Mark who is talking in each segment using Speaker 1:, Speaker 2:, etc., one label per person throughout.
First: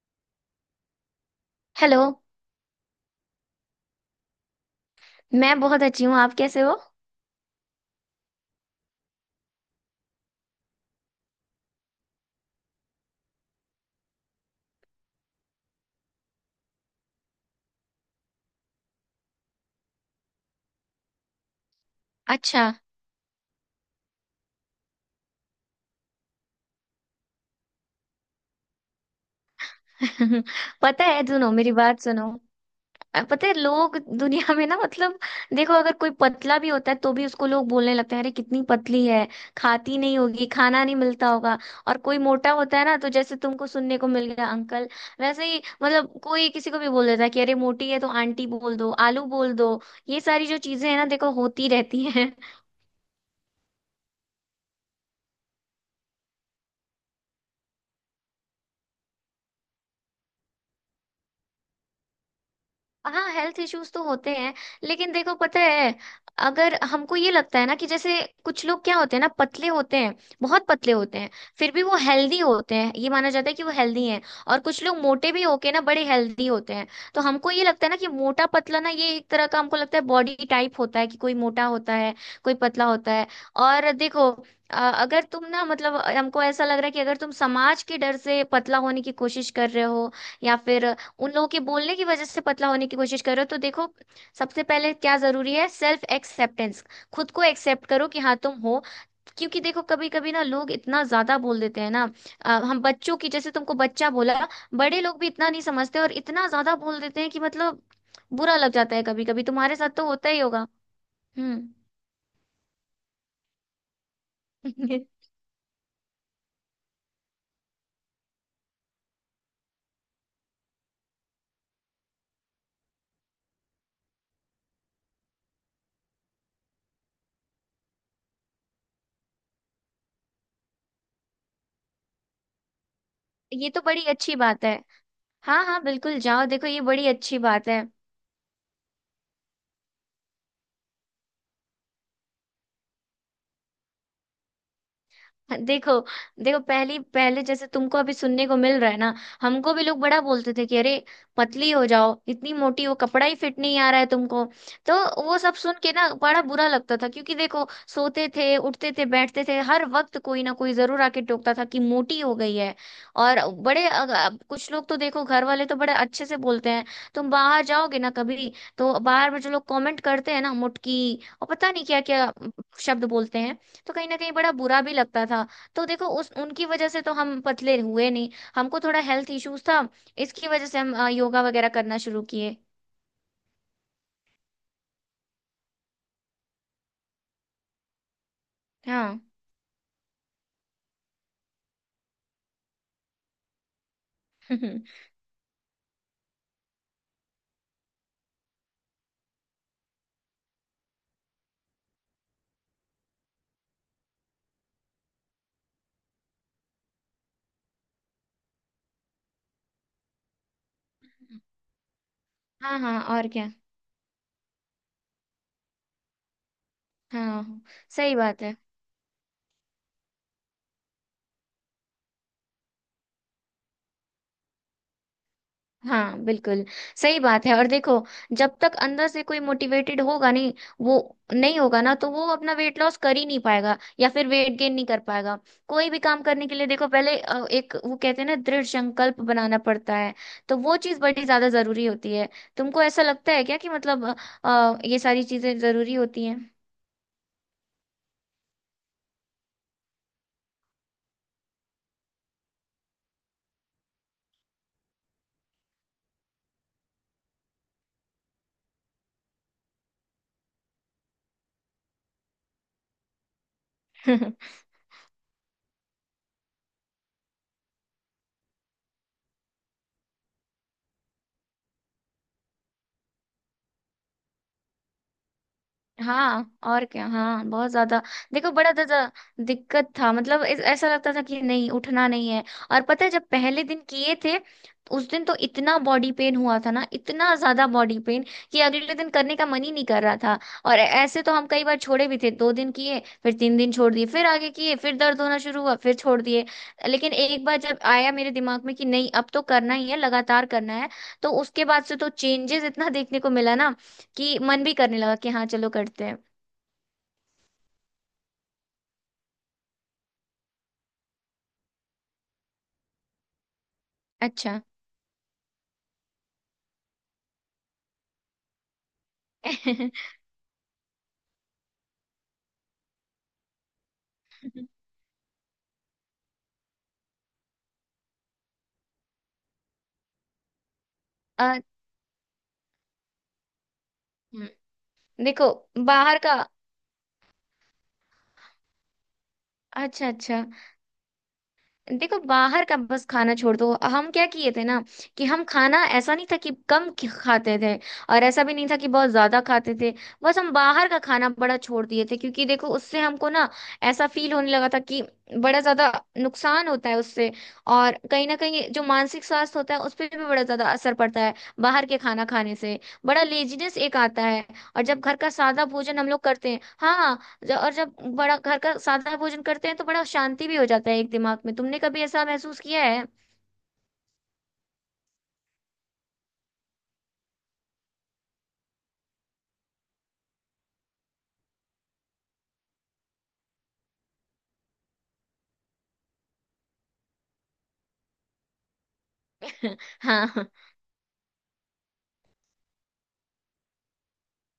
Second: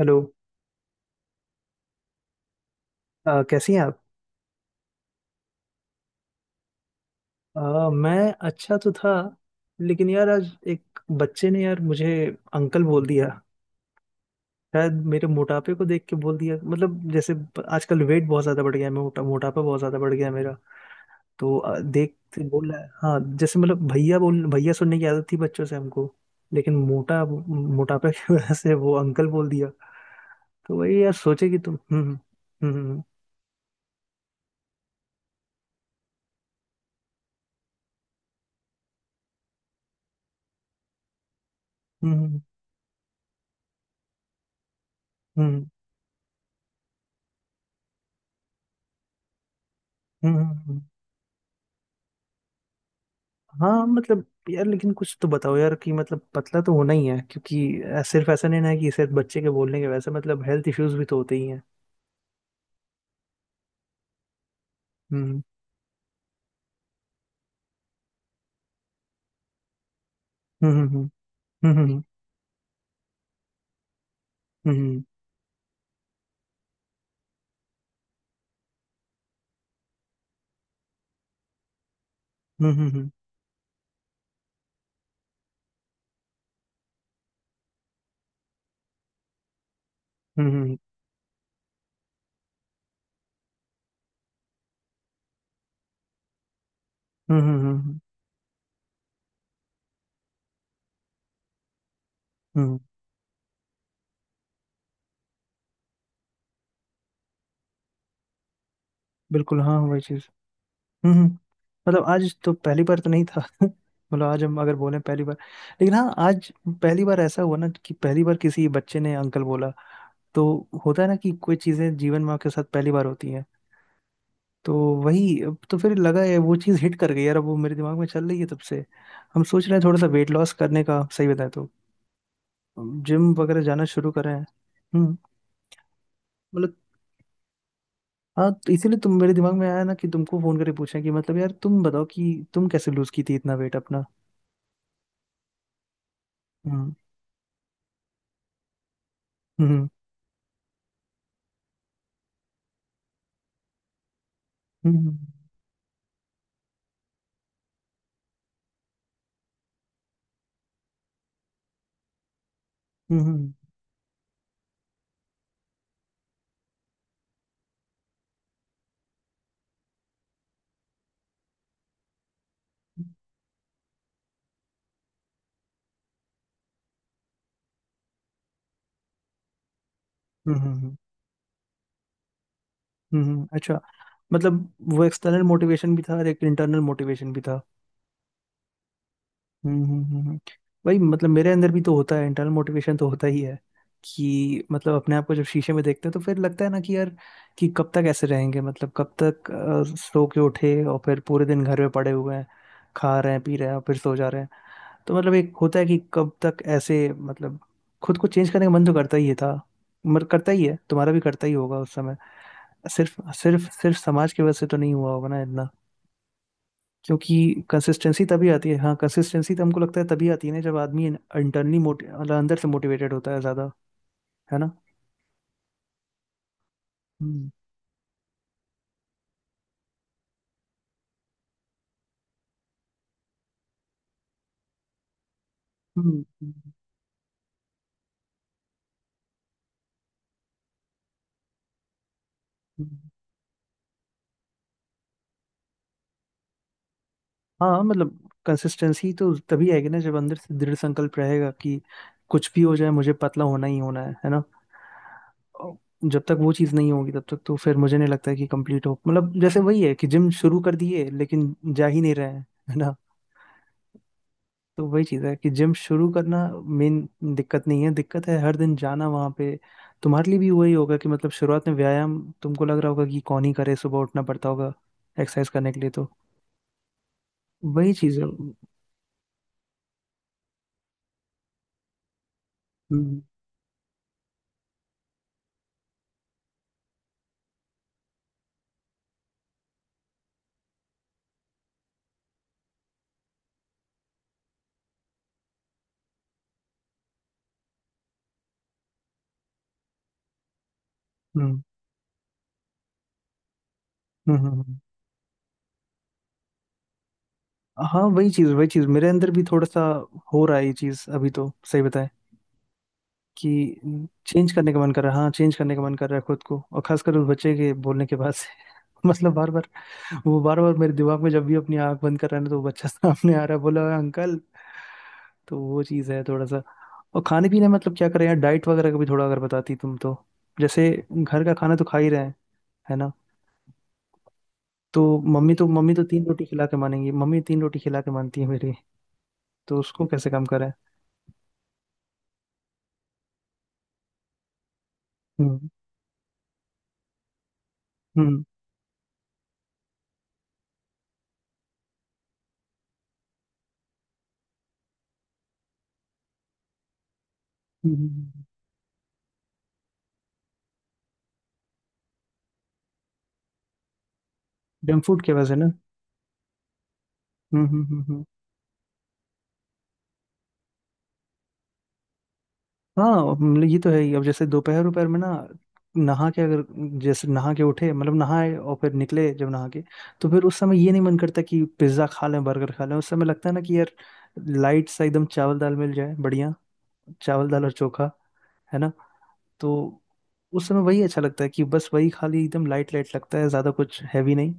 Speaker 1: Hello.
Speaker 2: Hello.
Speaker 1: कैसी हैं आप?
Speaker 2: मैं बहुत अच्छी हूँ, आप कैसे हो?
Speaker 1: मैं अच्छा तो था। लेकिन यार आज एक बच्चे ने यार मुझे अंकल बोल दिया। शायद मेरे मोटापे को देख के बोल दिया, मतलब जैसे आजकल वेट बहुत ज़्यादा बढ़ गया है। मोटापा बहुत ज़्यादा बढ़ गया है मेरा। तो देख के
Speaker 2: अच्छा।
Speaker 1: बोल रहा है। हाँ जैसे, मतलब भैया बोल, भैया सुनने की आदत थी बच्चों से हमको। लेकिन मोटापे की वजह से वो अंकल बोल दिया। तो वही
Speaker 2: पता
Speaker 1: यार,
Speaker 2: है,
Speaker 1: सोचे
Speaker 2: सुनो
Speaker 1: कि
Speaker 2: मेरी
Speaker 1: तुम।
Speaker 2: बात
Speaker 1: हम्म,
Speaker 2: सुनो।
Speaker 1: हम्म,
Speaker 2: पता है लोग दुनिया में ना, मतलब देखो अगर कोई पतला भी होता है तो भी उसको लोग बोलने लगते हैं अरे कितनी पतली है, खाती नहीं होगी, खाना नहीं मिलता होगा। और
Speaker 1: हम्म,
Speaker 2: कोई
Speaker 1: हम्म,
Speaker 2: मोटा होता है ना तो जैसे तुमको सुनने को मिल गया अंकल, वैसे
Speaker 1: हम्म,
Speaker 2: ही
Speaker 1: हम्म,
Speaker 2: मतलब कोई किसी को भी बोल देता है कि अरे मोटी है तो आंटी बोल दो, आलू बोल दो। ये सारी जो
Speaker 1: हम्म।
Speaker 2: चीजें हैं ना, देखो होती रहती हैं।
Speaker 1: हाँ मतलब, यार लेकिन कुछ तो बताओ यार कि मतलब पतला तो होना ही है, क्योंकि सिर्फ ऐसा नहीं ना है कि सिर्फ बच्चे के बोलने के, वैसे मतलब हेल्थ इश्यूज भी तो होते ही हैं।
Speaker 2: हाँ, हेल्थ इश्यूज तो होते हैं, लेकिन देखो
Speaker 1: हम्म,
Speaker 2: पता है, अगर हमको ये लगता है ना कि जैसे कुछ लोग क्या होते हैं ना, पतले होते हैं, बहुत
Speaker 1: हम्म,
Speaker 2: पतले
Speaker 1: हम्म,
Speaker 2: होते हैं, फिर भी वो
Speaker 1: हम्म,
Speaker 2: हेल्दी होते हैं, ये माना जाता है कि वो हेल्दी हैं। और कुछ लोग
Speaker 1: हम्म,
Speaker 2: मोटे भी होके ना बड़े हेल्दी होते हैं। तो हमको ये लगता है ना कि मोटा पतला ना, ये एक तरह का हमको लगता है बॉडी टाइप होता है कि कोई मोटा होता है, कोई
Speaker 1: हम्म,
Speaker 2: पतला
Speaker 1: हम्म,
Speaker 2: होता है। और देखो, अगर तुम ना, मतलब हमको ऐसा लग रहा है कि अगर तुम समाज के डर से पतला होने की कोशिश कर रहे हो
Speaker 1: हम्म,
Speaker 2: या
Speaker 1: हम्म,
Speaker 2: फिर उन लोगों के बोलने की वजह से पतला होने की कोशिश करो तो देखो, सबसे पहले क्या जरूरी है? Self acceptance. खुद
Speaker 1: हम्म,
Speaker 2: को एक्सेप्ट करो कि हाँ तुम हो। क्योंकि देखो कभी कभी ना लोग इतना ज्यादा बोल देते हैं ना,
Speaker 1: हम्म।
Speaker 2: हम बच्चों की, जैसे तुमको बच्चा बोला। बड़े लोग भी इतना नहीं समझते और इतना ज्यादा बोल देते हैं कि मतलब बुरा लग जाता है। कभी कभी
Speaker 1: बिल्कुल,
Speaker 2: तुम्हारे
Speaker 1: हाँ
Speaker 2: साथ
Speaker 1: वही
Speaker 2: तो
Speaker 1: चीज।
Speaker 2: होता ही होगा।
Speaker 1: हम्म, हम्म।
Speaker 2: हम्म।
Speaker 1: मतलब आज तो पहली बार तो नहीं था। मतलब आज हम अगर बोले पहली बार। लेकिन हाँ, आज पहली बार ऐसा हुआ ना कि पहली बार किसी बच्चे ने अंकल बोला। तो होता है ना कि कोई चीजें जीवन में आपके साथ पहली बार होती हैं। तो वही, अब तो फिर लगा है वो चीज़ हिट कर गई यार, अब वो मेरे दिमाग में चल रही है तब से। हम सोच रहे हैं थोड़ा सा वेट लॉस करने का, सही बताए तो जिम वगैरह
Speaker 2: ये तो
Speaker 1: जाना
Speaker 2: बड़ी
Speaker 1: शुरू कर रहे
Speaker 2: अच्छी
Speaker 1: हैं।
Speaker 2: बात है।
Speaker 1: हम्म।
Speaker 2: हाँ हाँ बिल्कुल, जाओ, देखो
Speaker 1: मतलब,
Speaker 2: ये बड़ी अच्छी बात है।
Speaker 1: हाँ तो इसीलिए तुम मेरे दिमाग में आया ना कि तुमको फोन करके पूछा कि मतलब यार तुम बताओ कि तुम कैसे लूज की थी इतना वेट अपना।
Speaker 2: देखो, देखो
Speaker 1: हम्म,
Speaker 2: पहली पहले जैसे तुमको अभी सुनने को मिल रहा है ना, हमको भी
Speaker 1: हम्म,
Speaker 2: लोग बड़ा बोलते थे कि अरे पतली हो जाओ, इतनी मोटी हो, कपड़ा ही फिट नहीं आ रहा है तुमको। तो
Speaker 1: हम्म,
Speaker 2: वो सब सुन के ना बड़ा बुरा लगता था, क्योंकि देखो सोते थे उठते थे बैठते थे हर वक्त कोई ना कोई जरूर आके टोकता था कि मोटी हो गई है।
Speaker 1: हम्म, हम्म,
Speaker 2: और अब कुछ लोग तो देखो, घर वाले तो बड़े अच्छे से बोलते हैं। तुम बाहर जाओगे ना कभी, तो बाहर में जो लोग कमेंट करते हैं ना, मुटकी और पता नहीं क्या क्या शब्द बोलते हैं, तो कहीं ना कहीं बड़ा बुरा भी लगता था। तो देखो उस उनकी वजह से तो हम पतले हुए नहीं, हमको थोड़ा हेल्थ इश्यूज था, इसकी
Speaker 1: हम्म,
Speaker 2: वजह
Speaker 1: हम्म,
Speaker 2: से हम
Speaker 1: हम्म,
Speaker 2: योगा वगैरह करना शुरू किए।
Speaker 1: हम्म। अच्छा, मतलब वो एक्सटर्नल मोटिवेशन भी था और एक इंटरनल मोटिवेशन भी था।
Speaker 2: हाँ।
Speaker 1: हम्म, वही, मतलब मेरे अंदर भी तो होता है, इंटरनल मोटिवेशन तो होता ही है। कि मतलब अपने आप को जब शीशे में देखते हैं तो फिर लगता है ना कि यार, कि कब तक ऐसे रहेंगे, मतलब कब तक सो के उठे और फिर पूरे दिन घर में पड़े हुए हैं। खा रहे हैं, पी रहे हैं और फिर सो जा रहे हैं। तो मतलब एक होता है कि कब तक ऐसे, मतलब खुद को चेंज करने का मन तो करता ही था। मगर करता ही है, तुम्हारा भी करता ही होगा उस समय।
Speaker 2: हाँ हाँ,
Speaker 1: सिर्फ
Speaker 2: और क्या।
Speaker 1: सिर्फ सिर्फ समाज की वजह से तो नहीं हुआ होगा ना,
Speaker 2: हाँ हाँ,
Speaker 1: क्योंकि
Speaker 2: सही
Speaker 1: कंसिस्टेंसी
Speaker 2: बात
Speaker 1: तभी
Speaker 2: है।
Speaker 1: आती है। हाँ कंसिस्टेंसी तो हमको लगता है तभी आती है ना जब आदमी इंटरनली मोटे मतलब अंदर से मोटिवेटेड होता है ज्यादा। है ना?
Speaker 2: हाँ बिल्कुल, सही बात
Speaker 1: हम्म,
Speaker 2: है। और देखो, जब तक अंदर से कोई मोटिवेटेड होगा नहीं, वो नहीं होगा ना, तो वो अपना वेट लॉस कर ही नहीं पाएगा या फिर वेट गेन नहीं कर पाएगा। कोई भी
Speaker 1: हम्म,
Speaker 2: काम करने के लिए देखो पहले, एक वो कहते हैं ना, दृढ़ संकल्प बनाना पड़ता है। तो वो चीज बड़ी ज्यादा जरूरी होती है। तुमको ऐसा
Speaker 1: हम्म।
Speaker 2: लगता है क्या कि मतलब ये सारी चीजें जरूरी होती हैं?
Speaker 1: हाँ मतलब, कंसिस्टेंसी तो तभी आएगी ना जब अंदर से दृढ़ संकल्प रहेगा कि कुछ भी हो जाए, मुझे पतला होना ही होना है ना। और जब तक वो चीज़ नहीं होगी तब तक तो फिर मुझे नहीं लगता है कि कंप्लीट हो, मतलब जैसे वही है कि जिम शुरू कर दिए लेकिन जा ही नहीं रहे हैं। है। तो वही चीज़ है कि जिम शुरू करना मेन दिक्कत नहीं है, दिक्कत है हर दिन जाना वहाँ पे। तुम्हारे लिए भी वही होगा कि मतलब शुरुआत में व्यायाम, तुमको लग रहा होगा कि कौन ही करे, सुबह उठना पड़ता होगा एक्सरसाइज करने के लिए, तो
Speaker 2: हाँ, और क्या। हाँ, बहुत
Speaker 1: वही
Speaker 2: ज्यादा।
Speaker 1: चीज़ है।
Speaker 2: देखो बड़ा ज्यादा दिक्कत था, मतलब ऐसा लगता था कि नहीं, उठना नहीं है। और पता है,
Speaker 1: हम्म,
Speaker 2: जब पहले दिन किए थे, उस दिन तो इतना बॉडी पेन हुआ था ना, इतना ज्यादा बॉडी पेन कि अगले दिन करने का मन ही नहीं कर रहा था। और ऐसे तो हम कई बार छोड़े भी थे, दो दिन किए फिर तीन दिन छोड़ दिए, फिर आगे किए फिर दर्द होना शुरू हुआ फिर छोड़ दिए। लेकिन एक बार जब आया मेरे दिमाग में कि नहीं अब तो करना ही है, लगातार करना है, तो
Speaker 1: हम्म,
Speaker 2: उसके बाद से तो चेंजेस इतना देखने को मिला ना
Speaker 1: हम्म,
Speaker 2: कि मन भी करने लगा कि हाँ चलो करते हैं।
Speaker 1: हाँ वही चीज़, वही चीज़ मेरे अंदर भी थोड़ा सा हो रहा है ये चीज़, अभी तो सही बताएं कि चेंज
Speaker 2: अच्छा।
Speaker 1: करने का मन कर रहा है, हाँ चेंज करने का मन कर रहा है खुद को, और खासकर उस बच्चे के बोलने के बाद से। मतलब बार बार, वो बार बार मेरे दिमाग में, जब भी अपनी आंख बंद कर रहा है ना तो वो बच्चा सामने आ रहा है, बोला "ओए, अंकल"। तो वो चीज़ है थोड़ा सा। और खाने पीने में, मतलब क्या करें यार, डाइट वगैरह का भी थोड़ा अगर बताती तुम तो। जैसे घर का
Speaker 2: अ,
Speaker 1: खाना तो खा ही रहे हैं, है ना।
Speaker 2: हम्म,
Speaker 1: तो
Speaker 2: देखो
Speaker 1: मम्मी तो
Speaker 2: बाहर
Speaker 1: तीन
Speaker 2: का।
Speaker 1: रोटी खिला के मानेंगी, मम्मी तीन रोटी खिला के मानती है मेरी। तो उसको
Speaker 2: अच्छा
Speaker 1: कैसे
Speaker 2: अच्छा,
Speaker 1: कम करें?
Speaker 2: देखो बाहर का बस खाना छोड़ दो। हम क्या किए थे ना, कि हम
Speaker 1: हम्म।
Speaker 2: खाना, ऐसा नहीं था कि कम खाते थे, और
Speaker 1: हम्म।
Speaker 2: ऐसा भी नहीं था कि बहुत ज्यादा खाते थे, बस हम बाहर का खाना बड़ा छोड़ दिए थे, क्योंकि देखो उससे हमको ना ऐसा फील होने लगा था कि बड़ा ज्यादा नुकसान होता है उससे। और कहीं ना कहीं जो मानसिक स्वास्थ्य होता है उस पर भी बड़ा ज्यादा असर पड़ता है बाहर के खाना खाने से। बड़ा लेजीनेस एक आता है। और जब
Speaker 1: जंक
Speaker 2: घर
Speaker 1: फूड
Speaker 2: का
Speaker 1: की वजह से
Speaker 2: सादा
Speaker 1: ना।
Speaker 2: भोजन हम लोग करते हैं, हाँ,
Speaker 1: हम्म,
Speaker 2: और
Speaker 1: हम्म,
Speaker 2: जब
Speaker 1: हम्म,
Speaker 2: बड़ा घर का सादा भोजन करते हैं तो बड़ा शांति भी हो जाता है एक दिमाग में। तुमने कभी ऐसा महसूस किया है?
Speaker 1: हाँ मतलब, ये तो है ही। अब जैसे दोपहर दोपहर में ना, नहा के अगर, जैसे नहा के उठे, मतलब नहाए और फिर निकले जब नहा के, तो फिर उस समय ये नहीं मन करता कि पिज्जा खा लें बर्गर खा लें, उस समय लगता है ना कि यार, लाइट सा एकदम चावल दाल मिल जाए बढ़िया। चावल दाल और चोखा, है ना। तो
Speaker 2: हाँ।
Speaker 1: उस समय वही अच्छा लगता है कि बस वही खाली, एकदम लाइट लाइट लगता है, ज्यादा कुछ हैवी नहीं।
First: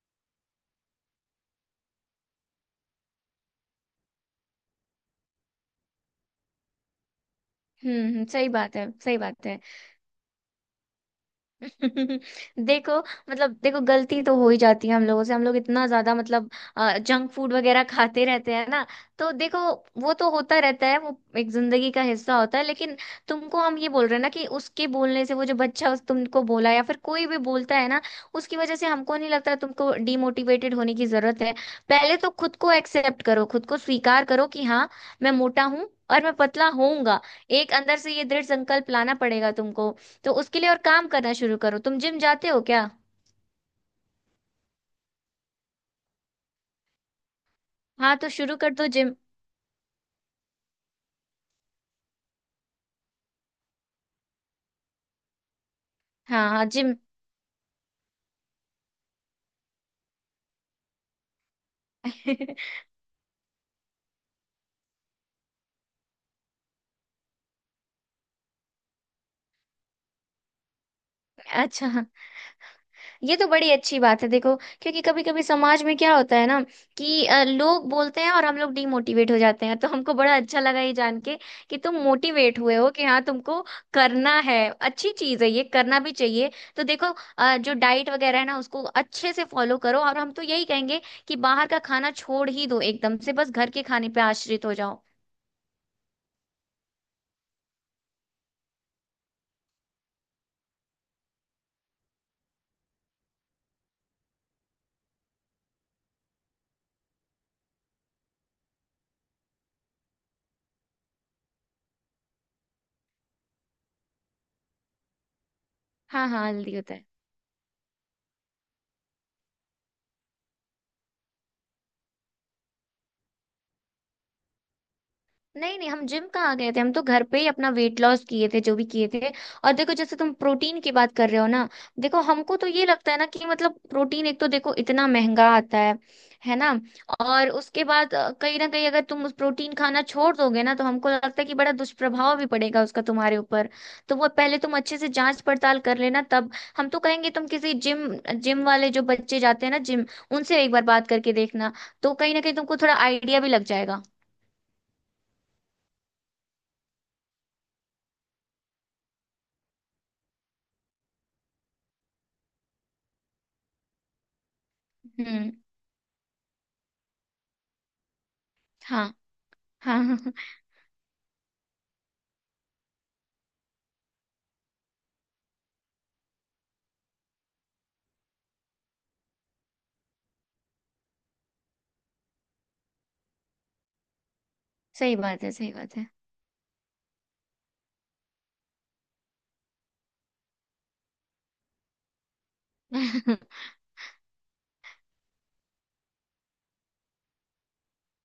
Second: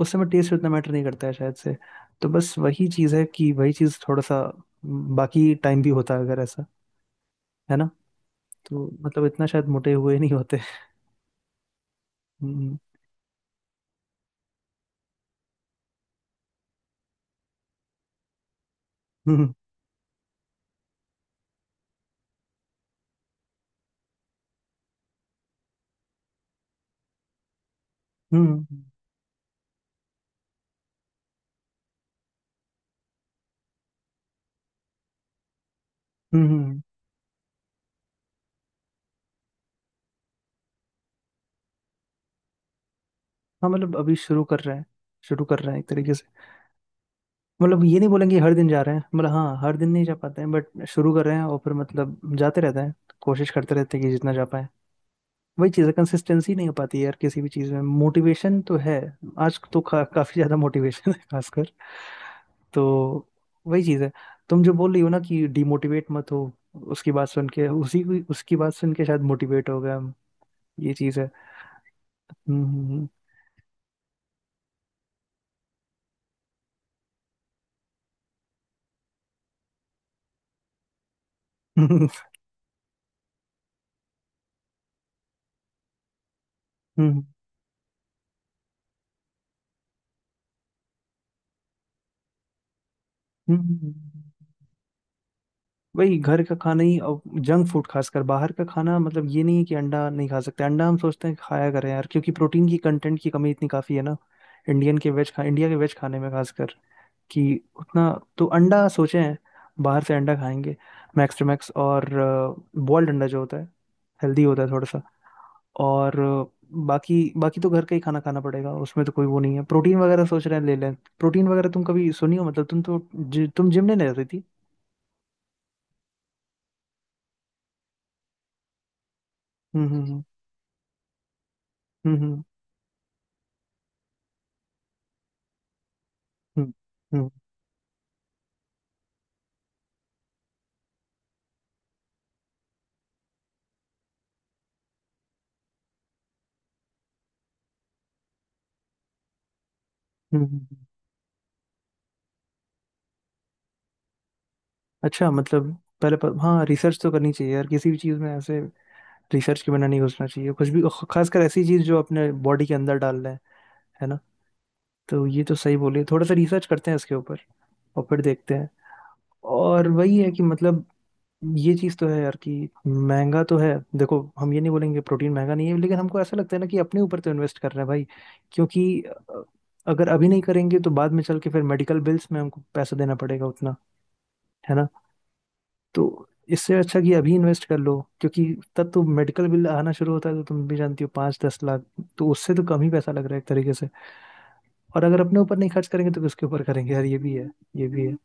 Speaker 1: उस समय टेस्ट उतना मैटर नहीं करता है शायद से। तो बस वही चीज़ है कि वही चीज़ थोड़ा सा बाकी टाइम भी होता है अगर ऐसा, है ना,
Speaker 2: सही बात
Speaker 1: तो
Speaker 2: है, सही
Speaker 1: मतलब इतना
Speaker 2: बात है।
Speaker 1: शायद मोटे हुए नहीं होते। हम्म,
Speaker 2: देखो, मतलब देखो, गलती तो हो ही जाती है हम लोगों से, हम लोग इतना ज्यादा मतलब जंक फूड वगैरह खाते रहते हैं ना, तो
Speaker 1: हम्म,
Speaker 2: देखो वो तो होता रहता है, वो एक जिंदगी का हिस्सा होता है। लेकिन तुमको हम ये बोल रहे हैं ना कि उसके बोलने से, वो जो बच्चा उस तुमको बोला या फिर कोई भी बोलता है ना, उसकी
Speaker 1: हम्म,
Speaker 2: वजह से हमको नहीं लगता तुमको डिमोटिवेटेड होने की जरूरत है। पहले तो खुद को एक्सेप्ट करो, खुद को स्वीकार करो कि हाँ मैं मोटा हूँ और मैं पतला
Speaker 1: हम्म।
Speaker 2: होऊंगा। एक अंदर से ये दृढ़ संकल्प लाना पड़ेगा तुमको। तो उसके लिए और काम करना शुरू करो। तुम जिम जाते हो क्या?
Speaker 1: हाँ मतलब अभी शुरू कर रहे हैं, शुरू कर रहे हैं एक तरीके से। मतलब ये नहीं
Speaker 2: हाँ तो
Speaker 1: बोलेंगे हर
Speaker 2: शुरू
Speaker 1: दिन
Speaker 2: कर
Speaker 1: जा
Speaker 2: दो
Speaker 1: रहे हैं,
Speaker 2: जिम।
Speaker 1: मतलब हाँ हर दिन नहीं जा पाते हैं बट शुरू कर रहे हैं और फिर मतलब जाते रहते हैं, कोशिश करते रहते हैं कि जितना जा पाए। वही चीज़ है,
Speaker 2: हाँ
Speaker 1: कंसिस्टेंसी
Speaker 2: हाँ
Speaker 1: नहीं हो
Speaker 2: जिम।
Speaker 1: पाती यार किसी भी चीज़ में, मोटिवेशन तो है। आज तो काफी ज्यादा मोटिवेशन है खासकर। तो वही चीज़ है, तुम जो बोल रही हो ना कि डिमोटिवेट मत हो, उसकी बात सुन के, उसी उसकी बात सुन के शायद मोटिवेट हो गए हम। ये चीज़ है।
Speaker 2: अच्छा हाँ।
Speaker 1: हम्म,
Speaker 2: ये तो बड़ी अच्छी बात है। देखो, क्योंकि कभी कभी समाज में क्या होता है ना, कि लोग बोलते हैं और हम लोग डीमोटिवेट हो जाते हैं। तो हमको बड़ा अच्छा लगा ये जान के कि
Speaker 1: हम्म,
Speaker 2: तुम
Speaker 1: हम्म।
Speaker 2: मोटिवेट हुए हो, कि हाँ तुमको करना है, अच्छी चीज है, ये करना भी चाहिए। तो देखो,
Speaker 1: हम्म,
Speaker 2: जो डाइट वगैरह है ना उसको अच्छे से फॉलो करो। और हम तो यही कहेंगे कि बाहर का खाना छोड़ ही दो एकदम से, बस
Speaker 1: हम्म,
Speaker 2: घर के खाने पे
Speaker 1: हम्म।
Speaker 2: आश्रित हो जाओ।
Speaker 1: वही घर का खाना ही, और जंक फूड खासकर बाहर का खाना, मतलब ये नहीं है कि अंडा नहीं खा सकते, अंडा हम सोचते हैं खाया करें यार, क्योंकि प्रोटीन की कंटेंट की कमी इतनी काफी है ना इंडियन के वेज खा इंडिया के वेज खाने में खासकर, कि उतना। तो अंडा सोचे हैं बाहर से अंडा खाएंगे, मैक्स टू मैक्स। और बॉइल्ड अंडा जो होता है हेल्दी होता है थोड़ा सा। और
Speaker 2: हाँ हाँ, हेल्दी होता है।
Speaker 1: बाकी बाकी तो घर का ही खाना खाना पड़ेगा, उसमें तो कोई वो नहीं है, प्रोटीन वगैरह सोच रहे हैं ले लें। प्रोटीन वगैरह तुम कभी सुनी हो, मतलब तुम तो तुम जिम नहीं जाती थी।
Speaker 2: नहीं नहीं, हम जिम कहाँ गए थे, हम तो घर पे ही अपना वेट लॉस किए थे जो भी किए थे। और
Speaker 1: हम्म,
Speaker 2: देखो जैसे
Speaker 1: हम्म,
Speaker 2: तुम प्रोटीन की बात कर रहे हो ना,
Speaker 1: हम्म,
Speaker 2: देखो
Speaker 1: हम्म,
Speaker 2: हमको तो ये लगता है ना कि मतलब प्रोटीन एक तो देखो इतना महंगा आता है
Speaker 1: हम्म,
Speaker 2: ना।
Speaker 1: हम्म, हम्म,
Speaker 2: और उसके बाद कहीं ना कहीं अगर तुम उस प्रोटीन खाना छोड़ दोगे ना तो हमको लगता है कि बड़ा दुष्प्रभाव भी पड़ेगा उसका तुम्हारे ऊपर। तो वो पहले तुम अच्छे से जांच पड़ताल कर लेना, तब हम तो कहेंगे तुम किसी जिम, जिम वाले जो बच्चे जाते हैं ना जिम,
Speaker 1: हम्म,
Speaker 2: उनसे एक बार
Speaker 1: हम्म।
Speaker 2: बात करके देखना। तो कहीं ना कहीं तुमको थोड़ा आइडिया भी लग जाएगा।
Speaker 1: अच्छा, मतलब पहले हाँ, रिसर्च तो करनी चाहिए यार किसी भी चीज़ में ऐसे, रिसर्च के बिना नहीं घुसना चाहिए कुछ भी, खासकर ऐसी चीज़ जो अपने बॉडी के अंदर डाल रहे हैं, है ना। तो ये
Speaker 2: हम्म।
Speaker 1: तो सही बोले, थोड़ा सा रिसर्च करते हैं इसके ऊपर और फिर देखते हैं।
Speaker 2: हाँ
Speaker 1: और
Speaker 2: हाँ।
Speaker 1: वही है कि मतलब ये चीज़ तो है यार कि महंगा तो है। देखो हम ये नहीं बोलेंगे प्रोटीन महंगा नहीं है, लेकिन हमको ऐसा लगता है ना कि अपने ऊपर तो इन्वेस्ट कर रहे हैं भाई, क्योंकि अगर अभी नहीं करेंगे तो बाद में चल के फिर मेडिकल बिल्स में हमको पैसा देना पड़ेगा उतना, है ना।
Speaker 2: सही बात है, सही बात है।
Speaker 1: तो इससे अच्छा कि अभी इन्वेस्ट कर लो, क्योंकि तब तो मेडिकल बिल आना शुरू होता है तो तुम भी जानती हो, 5-10 लाख। तो उससे तो कम ही पैसा लग रहा है एक तरीके से। और अगर अपने ऊपर नहीं खर्च करेंगे तो किसके ऊपर करेंगे यार, ये भी है। ये भी है।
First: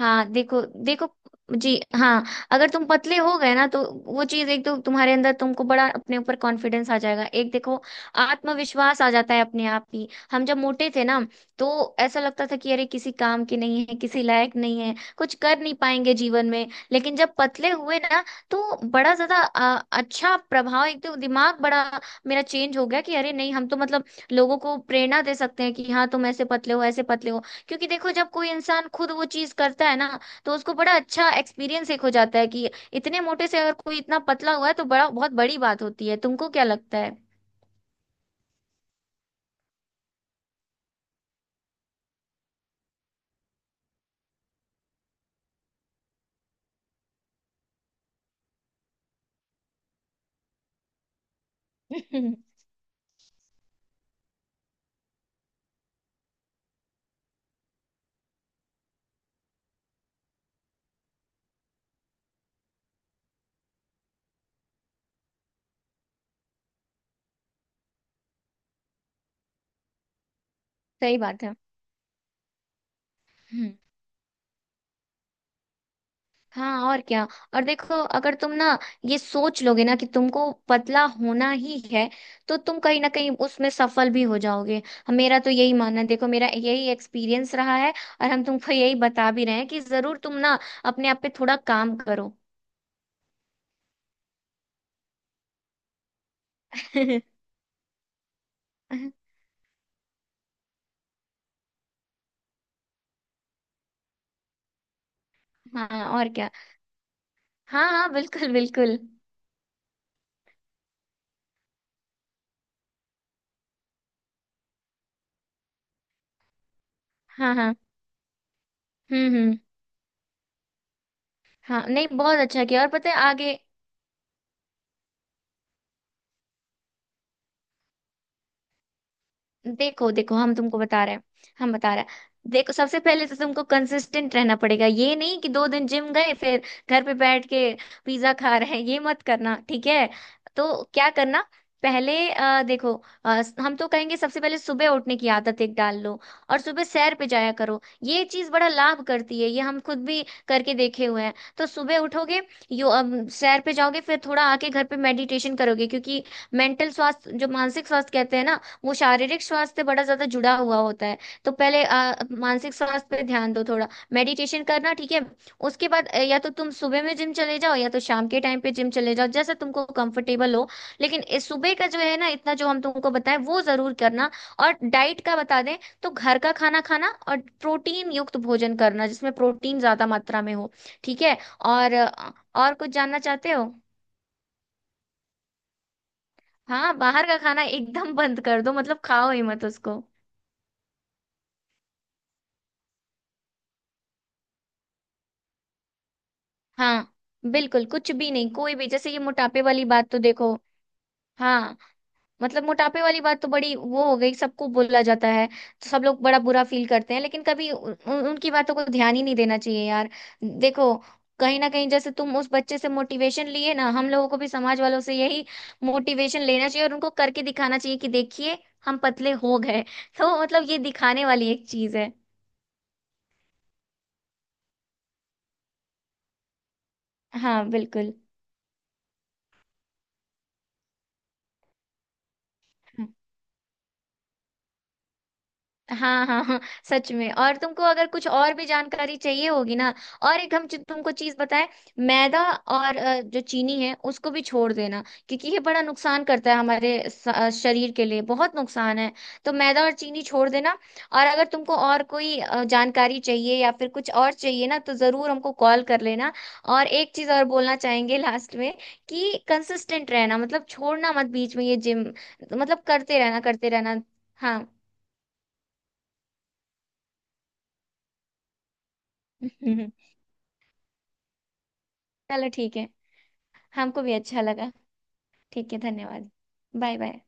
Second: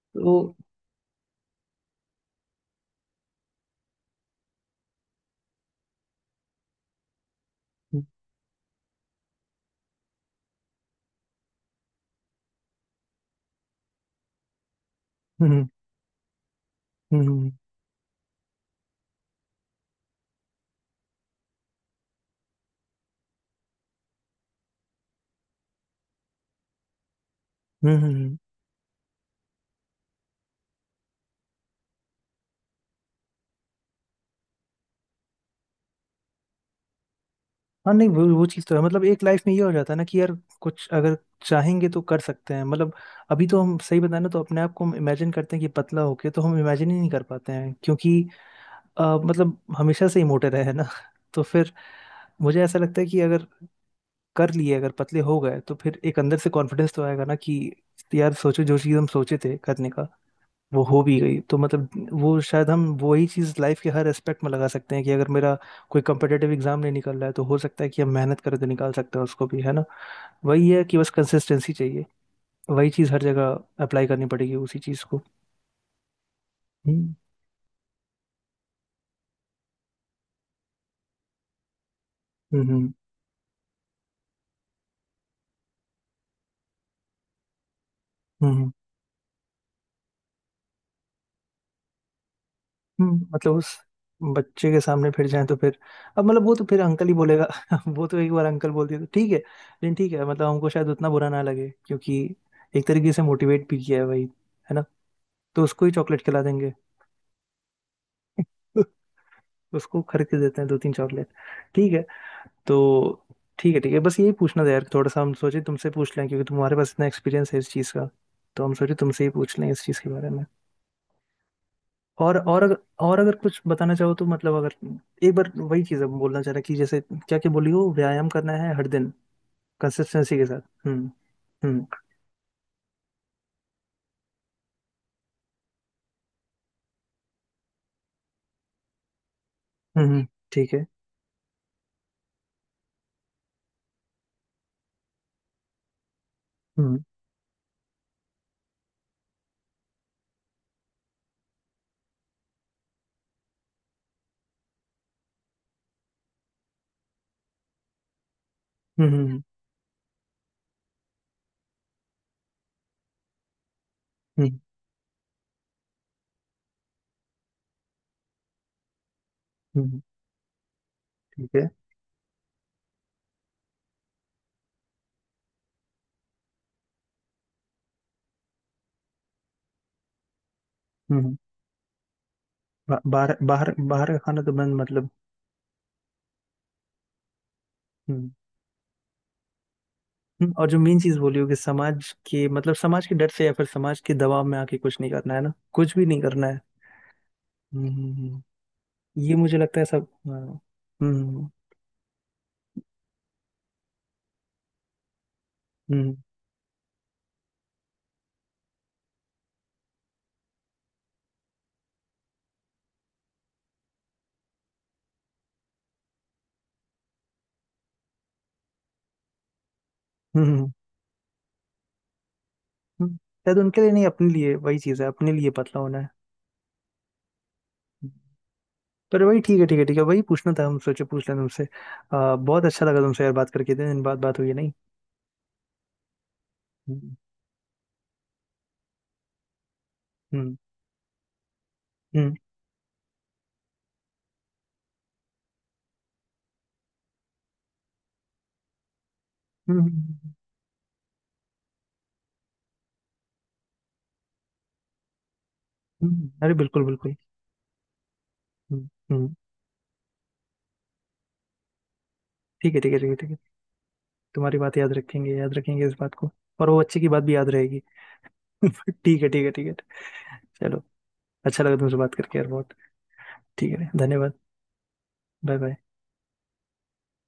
Speaker 2: हाँ,
Speaker 1: तो
Speaker 2: देखो देखो, जी हाँ, अगर तुम पतले हो गए ना तो वो चीज एक तो तुम्हारे अंदर तुमको बड़ा अपने ऊपर कॉन्फिडेंस आ जाएगा, एक देखो
Speaker 1: हम्म,
Speaker 2: आत्मविश्वास आ जाता है अपने आप ही। हम जब मोटे थे ना, तो ऐसा लगता था कि अरे किसी काम के नहीं है, किसी लायक नहीं है, कुछ कर
Speaker 1: हम्म,
Speaker 2: नहीं पाएंगे जीवन में। लेकिन
Speaker 1: हम्म,
Speaker 2: जब पतले हुए ना, तो बड़ा ज्यादा अच्छा प्रभाव, एक तो दिमाग बड़ा मेरा चेंज हो गया कि अरे नहीं हम तो मतलब लोगों को प्रेरणा दे सकते हैं कि हाँ तुम ऐसे पतले हो, ऐसे पतले हो। क्योंकि
Speaker 1: हम्म,
Speaker 2: देखो जब
Speaker 1: हम्म।
Speaker 2: कोई इंसान खुद वो चीज करता है ना, तो उसको बड़ा अच्छा एक्सपीरियंस एक हो जाता है कि इतने मोटे से अगर कोई इतना पतला हुआ है तो बड़ा, बहुत बड़ी बात होती है। तुमको क्या लगता है?
Speaker 1: हाँ नहीं, वो चीज़ तो है, मतलब एक लाइफ में ये हो जाता है ना कि यार कुछ अगर चाहेंगे तो कर सकते हैं, मतलब अभी तो हम सही बताएं ना तो अपने आप को हम इमेजिन करते हैं कि पतला होके, तो हम इमेजिन ही नहीं कर पाते हैं क्योंकि मतलब हमेशा से ही मोटे रहे हैं ना। तो फिर मुझे ऐसा लगता है कि अगर कर लिए, अगर पतले हो गए तो फिर एक अंदर से कॉन्फिडेंस तो आएगा ना कि यार सोचो, जो चीज़ हम सोचे थे करने का वो हो भी गई, तो मतलब वो शायद हम वही चीज़ लाइफ के हर एस्पेक्ट में लगा सकते हैं कि अगर मेरा कोई कंपिटेटिव एग्जाम नहीं निकल रहा है तो हो सकता है कि हम मेहनत करें तो निकाल सकते हैं उसको भी, है ना। वही है कि बस
Speaker 2: सही बात है।
Speaker 1: कंसिस्टेंसी चाहिए, वही चीज़ हर जगह
Speaker 2: हम्म।
Speaker 1: अप्लाई करनी पड़ेगी उसी चीज़ को।
Speaker 2: हाँ और
Speaker 1: हम्म,
Speaker 2: क्या। और देखो अगर तुम ना ये सोच लोगे ना कि तुमको पतला होना ही है, तो
Speaker 1: हम्म,
Speaker 2: तुम
Speaker 1: हम्म,
Speaker 2: कहीं ना कहीं उसमें सफल भी हो जाओगे। मेरा तो यही मानना है, देखो मेरा यही एक्सपीरियंस रहा है। और हम
Speaker 1: हम्म,
Speaker 2: तुमको यही बता भी रहे हैं कि जरूर तुम ना अपने आप पे थोड़ा काम करो।
Speaker 1: हम्म। मतलब उस बच्चे के सामने फिर जाएं तो फिर, अब मतलब वो तो फिर अंकल ही बोलेगा। वो तो एक बार अंकल बोल दिया तो ठीक है, लेकिन ठीक है मतलब हमको शायद उतना बुरा ना लगे, क्योंकि एक तरीके से मोटिवेट भी किया है भाई, है ना। तो उसको ही
Speaker 2: हाँ
Speaker 1: चॉकलेट
Speaker 2: और
Speaker 1: खिला
Speaker 2: क्या।
Speaker 1: देंगे।
Speaker 2: हाँ हाँ बिल्कुल बिल्कुल।
Speaker 1: उसको खरीद के देते हैं दो तीन चॉकलेट। ठीक है। तो ठीक है, ठीक है, बस यही पूछना था यार, थोड़ा सा हम सोचे तुमसे पूछ लें, क्योंकि तुम्हारे पास इतना एक्सपीरियंस
Speaker 2: हाँ
Speaker 1: है इस
Speaker 2: हाँ।
Speaker 1: चीज़ का। तो हम सोचे तुमसे ही पूछ
Speaker 2: हम्म।
Speaker 1: लें इस चीज़ के बारे में।
Speaker 2: हाँ नहीं,
Speaker 1: और
Speaker 2: बहुत
Speaker 1: और
Speaker 2: अच्छा
Speaker 1: अगर,
Speaker 2: किया। और पता है
Speaker 1: और अगर
Speaker 2: आगे,
Speaker 1: कुछ बताना चाहो तो मतलब, अगर एक बार वही चीज़ अब बोलना चाह रहा कि जैसे क्या क्या बोली हो, व्यायाम करना है हर दिन
Speaker 2: देखो देखो
Speaker 1: कंसिस्टेंसी के
Speaker 2: हम
Speaker 1: साथ।
Speaker 2: तुमको बता
Speaker 1: हम्म।
Speaker 2: रहे हैं, हम
Speaker 1: हम्म,
Speaker 2: बता रहे हैं देखो। सबसे पहले तो तुमको कंसिस्टेंट रहना पड़ेगा, ये नहीं कि दो दिन जिम गए फिर घर पे बैठ के पिज्जा खा रहे हैं, ये मत करना, ठीक
Speaker 1: हम्म,
Speaker 2: है?
Speaker 1: ठीक
Speaker 2: तो
Speaker 1: है।
Speaker 2: क्या करना, पहले देखो, हम तो कहेंगे सबसे पहले सुबह उठने की आदत एक डाल लो, और सुबह
Speaker 1: हम्म,
Speaker 2: सैर पे जाया करो। ये चीज बड़ा लाभ करती है, ये हम खुद भी करके देखे हुए हैं। तो सुबह उठोगे, सैर पे जाओगे, फिर थोड़ा आके घर पे मेडिटेशन करोगे, क्योंकि मेंटल स्वास्थ्य, जो मानसिक स्वास्थ्य कहते हैं ना, वो
Speaker 1: हम्म, हम्म,
Speaker 2: शारीरिक स्वास्थ्य से बड़ा ज्यादा जुड़ा हुआ होता है। तो पहले मानसिक स्वास्थ्य पे ध्यान दो थोड़ा,
Speaker 1: हम्म,
Speaker 2: मेडिटेशन करना, ठीक है। उसके बाद या तो तुम सुबह में जिम चले जाओ या तो शाम के टाइम पे जिम चले जाओ, जैसा तुमको
Speaker 1: हम्म।
Speaker 2: कंफर्टेबल हो। लेकिन इस
Speaker 1: ठीक है।
Speaker 2: सुबह का जो है ना, इतना जो हम तुमको बताएं वो जरूर करना। और डाइट का बता दें, तो घर का खाना खाना और प्रोटीन युक्त भोजन करना जिसमें प्रोटीन ज्यादा मात्रा में हो, ठीक
Speaker 1: हम्म।
Speaker 2: है। और और कुछ
Speaker 1: बा-
Speaker 2: जानना
Speaker 1: बाहर
Speaker 2: चाहते हो?
Speaker 1: बाहर बाहर का खाना तो बंद, मतलब।
Speaker 2: हाँ बाहर का खाना एकदम
Speaker 1: हम्म,
Speaker 2: बंद कर दो, मतलब खाओ ही मत उसको।
Speaker 1: हम्म। और जो मेन चीज बोली हो कि समाज के डर से या फिर समाज के दबाव में आके कुछ नहीं करना है ना, कुछ भी नहीं करना है।
Speaker 2: हाँ बिल्कुल,
Speaker 1: हम्म,
Speaker 2: कुछ भी नहीं, कोई भी, जैसे ये
Speaker 1: ये मुझे
Speaker 2: मोटापे
Speaker 1: लगता
Speaker 2: वाली
Speaker 1: है सब,
Speaker 2: बात, तो देखो,
Speaker 1: हाँ। हम्म,
Speaker 2: हाँ मतलब मोटापे वाली बात तो बड़ी वो हो गई, सबको बोला जाता है तो सब
Speaker 1: हम्म,
Speaker 2: लोग बड़ा बुरा फील करते हैं, लेकिन कभी उन, उन- उनकी बातों को ध्यान ही नहीं देना चाहिए यार। देखो कहीं ना कहीं जैसे तुम उस बच्चे से मोटिवेशन लिए ना, हम लोगों को भी समाज वालों से यही मोटिवेशन लेना चाहिए और उनको करके दिखाना चाहिए कि देखिए हम पतले हो गए। तो
Speaker 1: हम्म, हम्म,
Speaker 2: मतलब ये दिखाने वाली एक चीज है।
Speaker 1: हम्म। शायद उनके लिए नहीं, अपने लिए। वही चीज है, अपने लिए पतला होना है।
Speaker 2: हाँ बिल्कुल।
Speaker 1: पर वही, ठीक है ठीक है ठीक है, वही पूछना था हम सोचे पूछ लें तुमसे। बहुत अच्छा लगा तुमसे यार बात करके, इतने दिन बाद बात हुई है नहीं।
Speaker 2: हाँ हाँ हाँ। सच
Speaker 1: हम्म,
Speaker 2: में, और तुमको अगर कुछ और भी जानकारी चाहिए होगी ना, और एक
Speaker 1: हम्म,
Speaker 2: हम तुमको चीज बताएं,
Speaker 1: हम्म,
Speaker 2: मैदा और जो चीनी है उसको भी छोड़ देना, क्योंकि ये बड़ा नुकसान करता है हमारे शरीर के लिए, बहुत नुकसान है। तो
Speaker 1: हम्म,
Speaker 2: मैदा और चीनी
Speaker 1: हम्म,
Speaker 2: छोड़ देना। और अगर तुमको और कोई जानकारी चाहिए या फिर कुछ और चाहिए ना, तो जरूर हमको कॉल कर लेना।
Speaker 1: अरे बिल्कुल,
Speaker 2: और
Speaker 1: बिल्कुल।
Speaker 2: एक चीज और बोलना चाहेंगे लास्ट में,
Speaker 1: हम्म,
Speaker 2: कि कंसिस्टेंट रहना, मतलब छोड़ना मत बीच में ये जिम,
Speaker 1: ठीक है
Speaker 2: मतलब
Speaker 1: ठीक है ठीक है
Speaker 2: करते
Speaker 1: ठीक है,
Speaker 2: रहना करते रहना।
Speaker 1: तुम्हारी
Speaker 2: हाँ।
Speaker 1: बात याद रखेंगे, याद रखेंगे इस बात को। और वो बच्चे की बात भी याद रहेगी। ठीक है ठीक है ठीक है। चलो, अच्छा लगा तुमसे बात करके यार
Speaker 2: चलो
Speaker 1: बहुत।
Speaker 2: ठीक है।
Speaker 1: ठीक है,
Speaker 2: हमको भी
Speaker 1: धन्यवाद।
Speaker 2: अच्छा लगा।
Speaker 1: बाय
Speaker 2: ठीक
Speaker 1: बाय।
Speaker 2: है, धन्यवाद। Bye bye.